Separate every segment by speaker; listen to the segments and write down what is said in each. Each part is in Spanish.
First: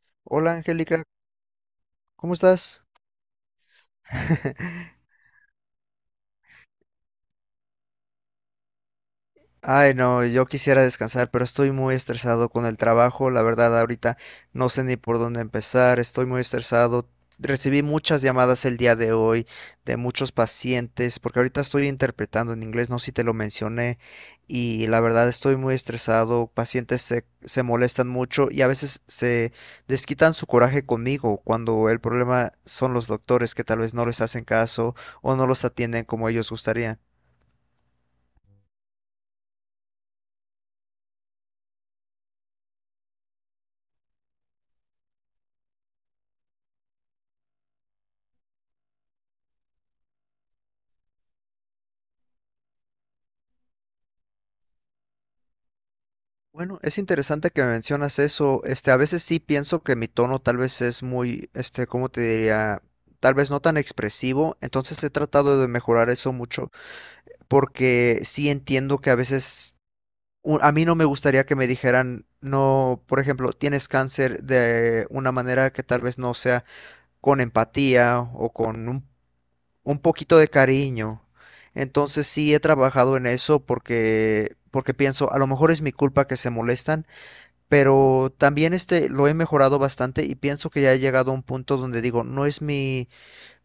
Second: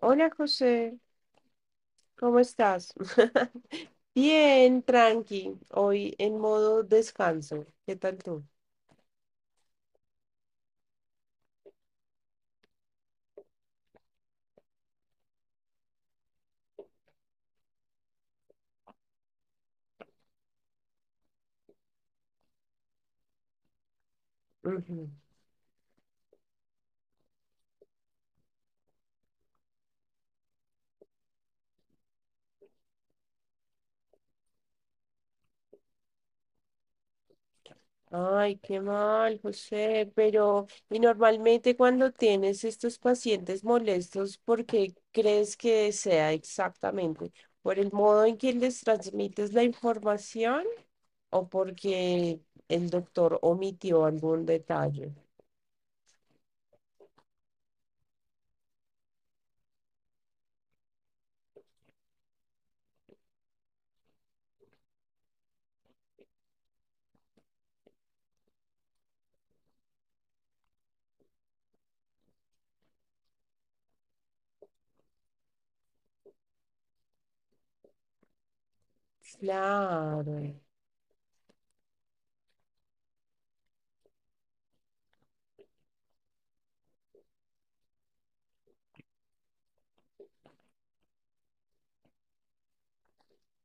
Speaker 1: Hola
Speaker 2: Hola
Speaker 1: José,
Speaker 2: Angélica, ¿cómo
Speaker 1: ¿cómo
Speaker 2: estás?
Speaker 1: estás? Bien, tranqui, hoy en modo descanso. ¿Qué tal tú?
Speaker 2: Ay, no, yo quisiera descansar, pero estoy muy estresado con el trabajo. La verdad, ahorita no sé ni por dónde empezar. Estoy muy estresado. Recibí muchas llamadas el día de hoy de muchos pacientes, porque ahorita estoy interpretando en inglés, no sé si te lo mencioné, y la
Speaker 1: Ujú.
Speaker 2: verdad estoy muy estresado. Pacientes se molestan mucho y a veces se desquitan su coraje conmigo cuando el problema son los doctores que tal vez no les hacen caso o no los atienden como ellos gustarían.
Speaker 1: Ay, qué mal, José, pero ¿y normalmente cuando tienes estos pacientes molestos, por qué crees que sea exactamente? ¿Por el modo en que les transmites la información o porque el doctor omitió algún detalle?
Speaker 2: Bueno, es interesante que mencionas eso. A veces sí pienso que mi tono tal vez es muy, ¿cómo te diría? Tal vez no tan expresivo. Entonces he tratado de mejorar eso mucho porque sí entiendo que a veces a mí no me gustaría que me dijeran, no, por ejemplo, tienes cáncer de una manera que tal vez no sea con empatía o con un
Speaker 1: Claro,
Speaker 2: poquito de cariño. Entonces sí he trabajado en eso porque pienso, a lo mejor es mi culpa que se molestan, pero también lo he mejorado bastante y pienso que ya he llegado a un punto donde digo,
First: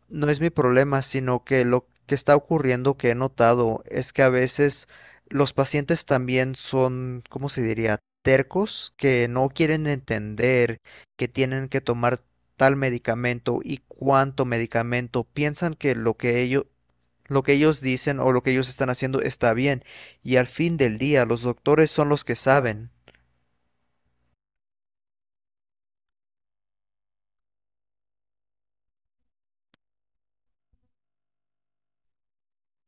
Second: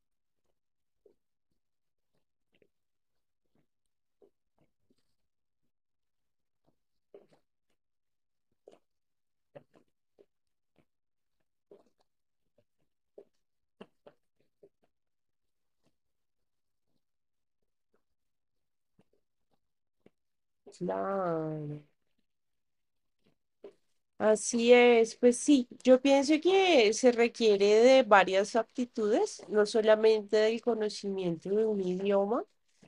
Speaker 2: no es mi problema, sino que lo que está ocurriendo que he notado es que a veces los pacientes también son, ¿cómo se diría? Tercos, que no quieren entender que tienen que tomar tal medicamento y cuánto medicamento. Piensan que lo que ellos dicen o lo que ellos están haciendo está bien, y al fin del día los
Speaker 1: claro.
Speaker 2: doctores son los que saben.
Speaker 1: Así es, pues sí, yo pienso que se requiere de varias aptitudes, no solamente del conocimiento de un idioma,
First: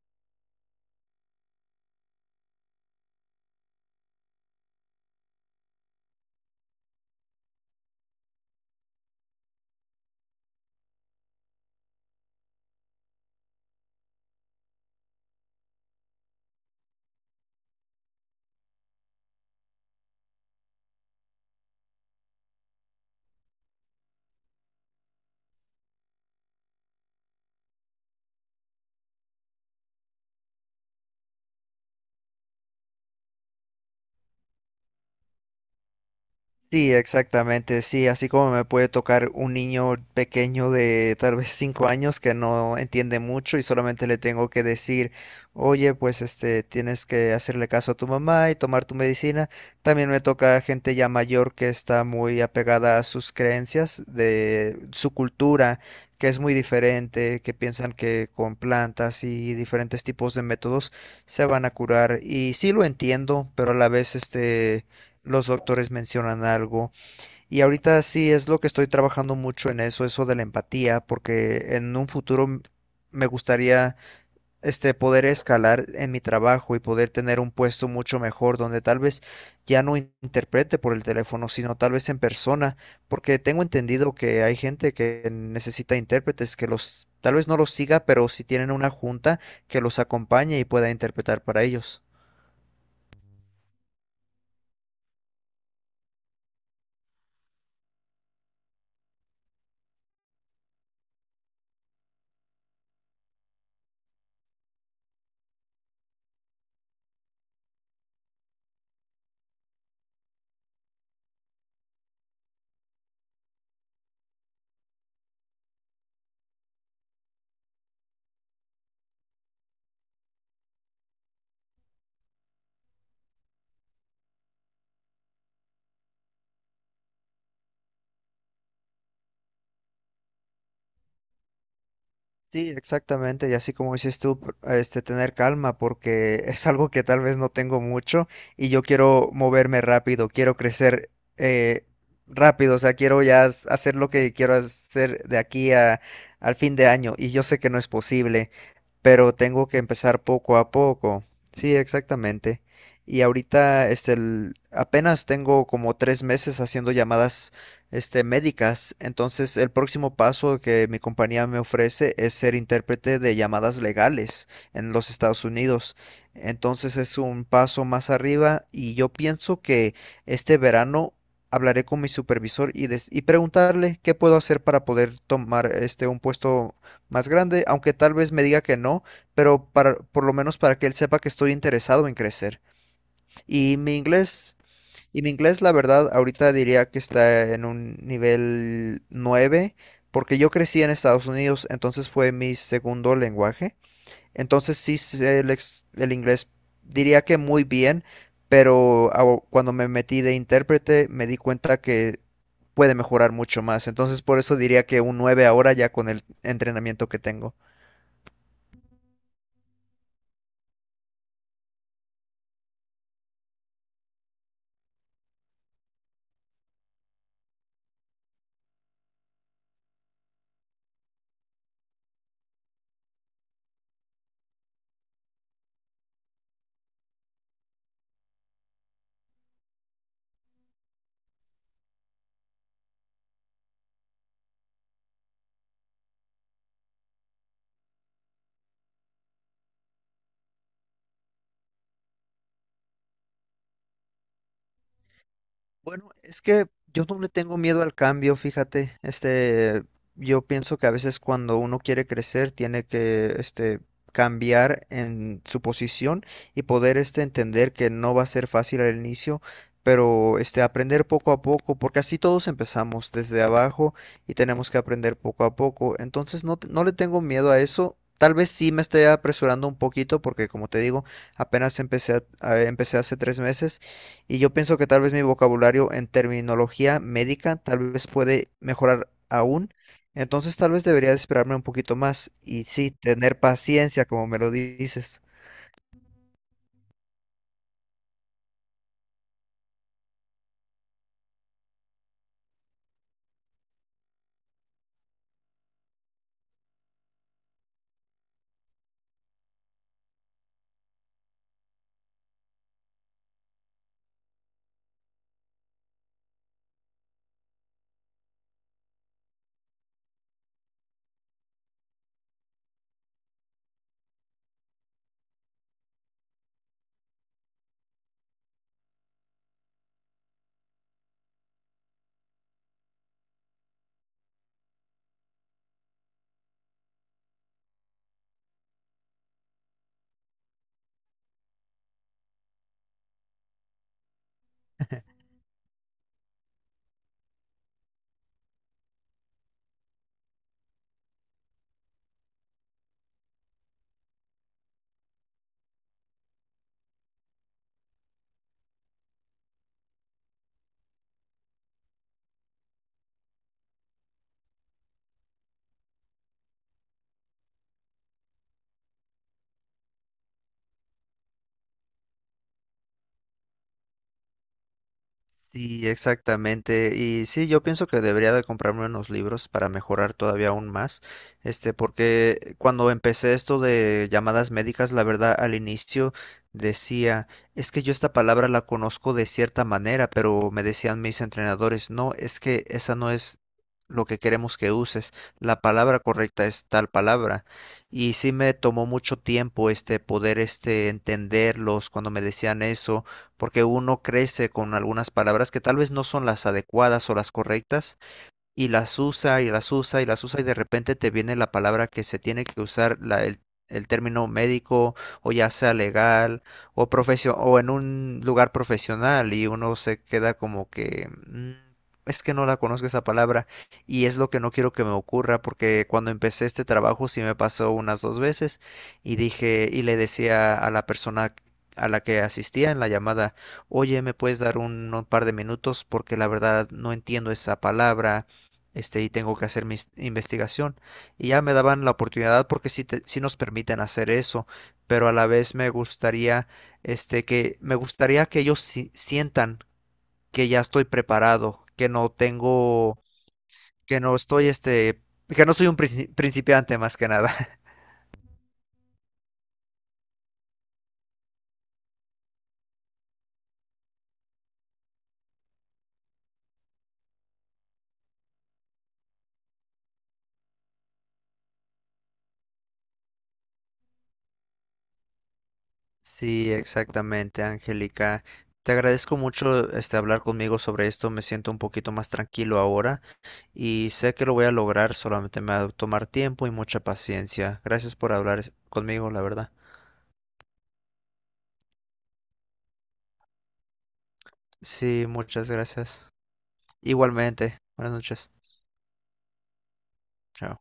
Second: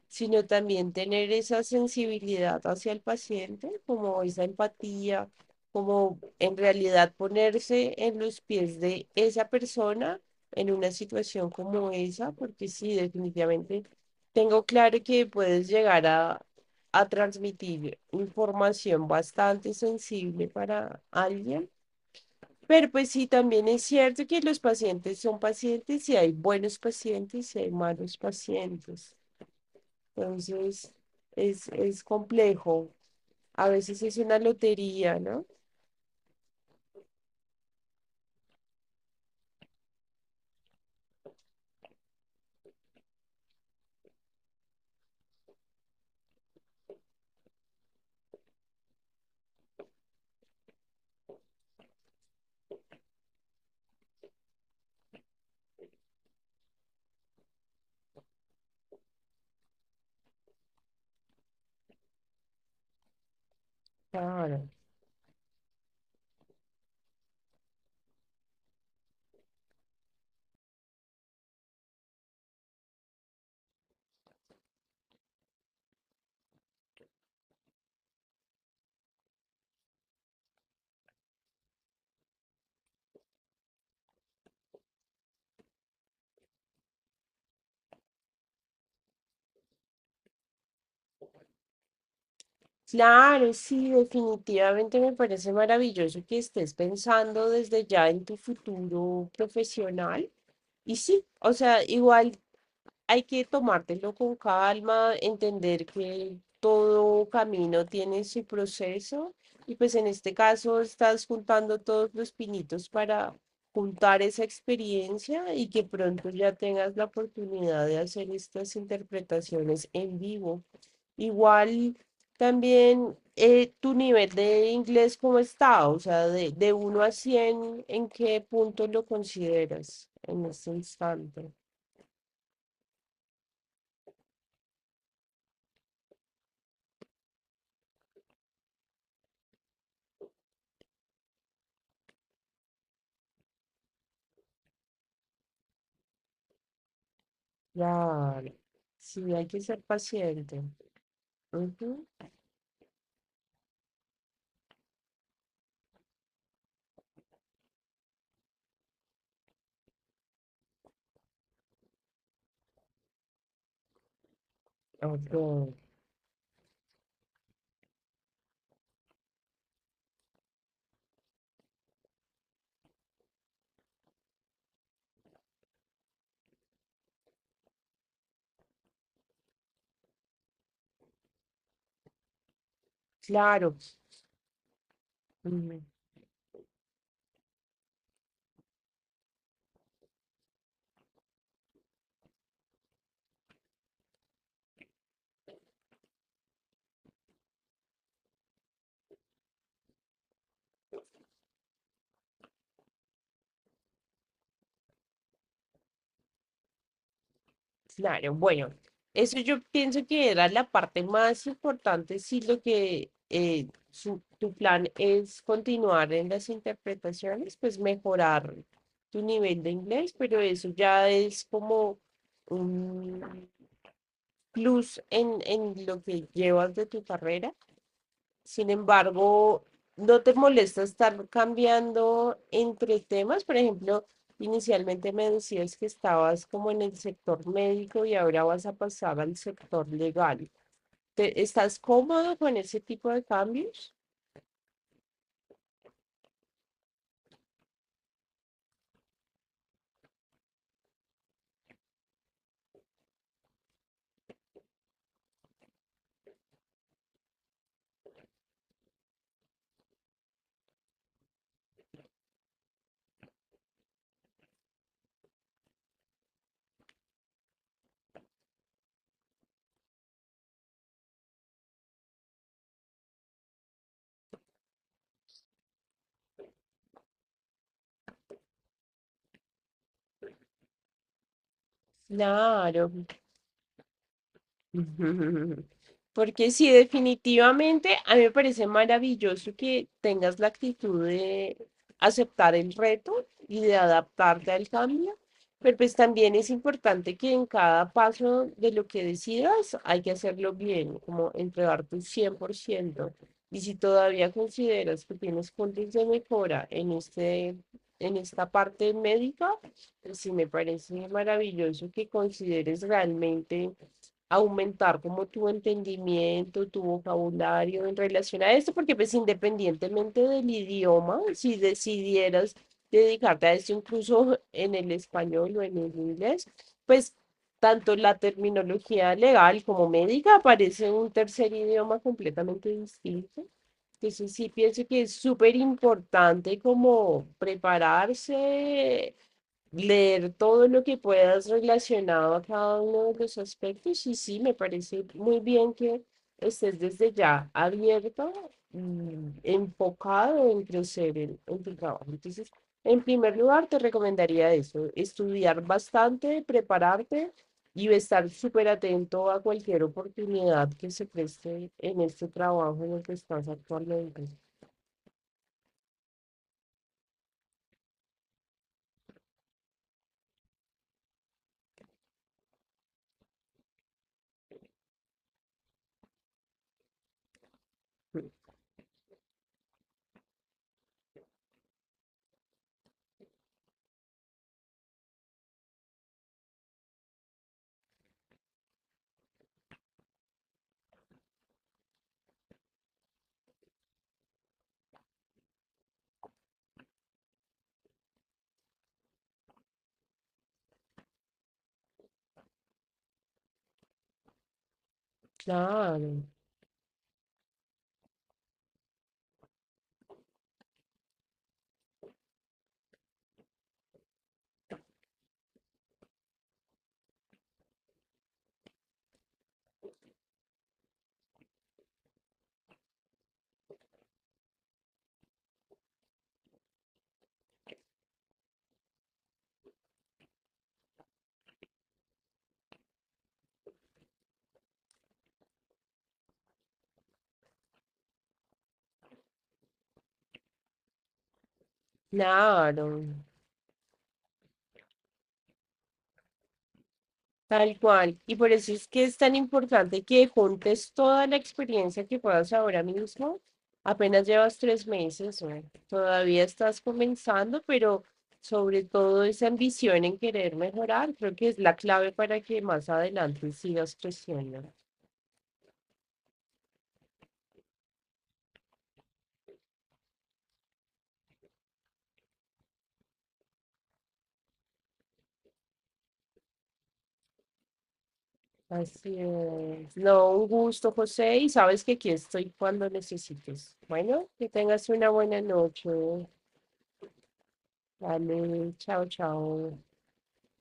Speaker 1: sino también tener esa sensibilidad hacia el paciente, como esa empatía, como en realidad ponerse en los pies de esa persona en una situación como esa, porque sí, definitivamente tengo claro que puedes llegar a transmitir información bastante sensible para alguien. Pero pues sí, también es cierto que los pacientes son pacientes y hay buenos pacientes y hay malos pacientes. Entonces, es complejo. A veces es una lotería, ¿no?
Speaker 2: Sí, exactamente, sí, así como me puede tocar un niño pequeño de tal vez 5 años que no entiende mucho, y solamente le tengo que decir, oye, pues tienes que hacerle caso a tu mamá y tomar tu medicina. También me toca gente ya mayor que está muy apegada a sus creencias, de su cultura, que es muy diferente, que piensan que con plantas y diferentes tipos de métodos se van a curar. Y sí lo entiendo, pero a la vez
Speaker 1: Claro.
Speaker 2: los doctores mencionan algo. Y ahorita sí es lo que estoy trabajando mucho en eso, eso de la empatía, porque en un futuro me gustaría poder escalar en mi trabajo y poder tener un puesto mucho mejor donde tal vez ya no interprete por el teléfono, sino tal vez en persona, porque tengo entendido que hay gente que necesita intérpretes, que los tal vez no los siga, pero si tienen una junta que los acompañe y pueda interpretar para ellos.
Speaker 1: Claro, sí, definitivamente me parece maravilloso que estés pensando desde ya en tu futuro profesional. Y sí, o sea, igual, hay que tomártelo con calma, entender que todo camino tiene su proceso y pues en este caso estás juntando todos los pinitos para juntar esa experiencia y que pronto ya tengas la oportunidad de hacer estas interpretaciones en vivo. Igual también tu nivel de inglés, ¿cómo está? O sea, de 1 a 100, ¿en qué punto lo consideras en este instante?
Speaker 2: Sí, exactamente, y así como dices tú, tener calma, porque es algo que tal vez no tengo mucho, y yo quiero moverme rápido, quiero crecer eh, rápido, o sea, quiero ya hacer lo que quiero hacer de aquí al fin de año, y yo sé que no es posible,
Speaker 1: Claro, sí,
Speaker 2: pero
Speaker 1: hay que
Speaker 2: tengo que
Speaker 1: ser
Speaker 2: empezar poco
Speaker 1: paciente.
Speaker 2: a poco. Sí,
Speaker 1: Ujú,
Speaker 2: exactamente. Y ahorita, apenas tengo como 3 meses haciendo llamadas médicas. Entonces, el próximo paso que mi compañía me ofrece es ser intérprete de llamadas legales en los Estados
Speaker 1: ok,
Speaker 2: Unidos. Entonces, es un paso más arriba, y yo pienso que este verano hablaré con mi supervisor y, preguntarle qué puedo hacer para poder tomar un puesto más grande, aunque tal vez me diga que no, pero para, por lo menos, para que él sepa que estoy interesado en crecer.
Speaker 1: claro,
Speaker 2: Y mi inglés y mi inglés, la
Speaker 1: mm,
Speaker 2: verdad, ahorita diría que está en un nivel 9, porque yo crecí en Estados Unidos, entonces fue mi segundo lenguaje. Entonces sí sé el inglés, diría que muy bien, pero cuando me metí de intérprete me di cuenta que puede mejorar mucho más. Entonces por eso diría que un 9 ahora, ya con el entrenamiento que tengo.
Speaker 1: claro. Bueno, eso yo pienso que era la parte más importante, si lo que tu plan es continuar en las interpretaciones, pues mejorar tu nivel de inglés, pero eso ya es como un plus en lo que llevas de tu carrera. Sin embargo, ¿no te molesta estar cambiando entre temas? Por ejemplo, inicialmente me decías que estabas como en el sector médico y ahora vas a pasar al sector legal. Estás cómodo con ese tipo de cambios?
Speaker 2: Bueno, es que yo no le tengo miedo al cambio, fíjate. Yo pienso que a veces cuando uno quiere crecer tiene que cambiar en su posición y poder entender que no va a ser fácil al inicio, pero, aprender poco a poco, porque así todos empezamos desde abajo y tenemos que aprender poco a poco. Entonces, no, no le tengo miedo a eso. Tal vez sí me esté apresurando un poquito porque, como te digo, apenas empecé empecé hace 3 meses, y yo pienso que tal vez mi vocabulario en terminología médica tal vez puede mejorar aún. Entonces tal vez debería de esperarme un poquito más y
Speaker 1: Claro.
Speaker 2: sí, tener paciencia, como me lo dices.
Speaker 1: Ujú. Porque sí, definitivamente a mí me parece maravilloso que tengas la actitud de aceptar el reto y de adaptarte al cambio, pero pues también es importante que en cada paso de lo que decidas hay que hacerlo bien, como entregar tu 100%. Y si todavía consideras que tienes puntos de mejora en este, en esta parte médica, pues sí me parece maravilloso que consideres realmente aumentar como tu entendimiento, tu vocabulario en relación a esto, porque pues independientemente del idioma, si decidieras dedicarte a esto incluso en el español o en el inglés, pues tanto la terminología legal como médica aparece un tercer idioma completamente distinto. Entonces sí pienso que es súper importante como prepararse, leer todo lo que puedas relacionado a cada uno de los aspectos y sí, me parece muy bien que estés desde ya abierto y enfocado en crecer en tu trabajo. Entonces, en primer lugar, te recomendaría eso, estudiar bastante, prepararte y estar súper atento a cualquier oportunidad que se preste en este trabajo en el que estás actualmente.
Speaker 2: Sí, exactamente. Y sí, yo pienso que debería de comprarme unos libros para mejorar todavía aún más. Porque cuando empecé esto de llamadas médicas, la verdad, al inicio decía, es que yo esta palabra la conozco de cierta manera, pero me decían mis entrenadores, no, es que esa no es lo que queremos que uses. La palabra correcta es tal palabra. Y sí me tomó mucho tiempo poder entenderlos cuando me decían eso, porque uno crece con algunas palabras que tal vez no son las adecuadas o las correctas, y las usa y las usa y las usa, y de repente te viene la palabra que se tiene que usar, el término médico o ya sea
Speaker 1: Claro,
Speaker 2: legal o en un lugar profesional, y uno se queda como que "Mm, es que no la conozco esa palabra", y es lo que no quiero que me ocurra, porque cuando empecé este trabajo sí me pasó unas dos veces, y dije, y le decía a la persona a la que asistía en la llamada, oye, ¿me puedes dar un par de minutos? Porque la verdad no entiendo esa palabra y tengo que hacer mi investigación. Y ya me daban la oportunidad, porque sí, sí nos permiten hacer eso, pero a la vez me gustaría, que ellos sientan que ya estoy preparado,
Speaker 1: claro.
Speaker 2: que no estoy, este, que no soy un principiante, más que nada.
Speaker 1: Tal cual. Y por eso es que es tan importante que juntes toda la experiencia que puedas ahora mismo. Apenas llevas 3 meses, bueno, todavía estás comenzando, pero sobre todo esa ambición en querer mejorar, creo que es la clave para que más adelante sigas creciendo.
Speaker 2: Sí, exactamente, Angélica. Te agradezco mucho, hablar conmigo sobre esto, me siento un poquito más tranquilo ahora, y sé que lo voy a lograr, solamente me va a tomar tiempo y mucha paciencia. Gracias por hablar conmigo,
Speaker 1: Así
Speaker 2: la verdad.
Speaker 1: es. No, un gusto, José, y sabes que aquí estoy cuando necesites. Bueno, que tengas
Speaker 2: Sí,
Speaker 1: una buena
Speaker 2: muchas
Speaker 1: noche.
Speaker 2: gracias. Igualmente. Buenas noches.
Speaker 1: Dale, chao, chao.
Speaker 2: Chao.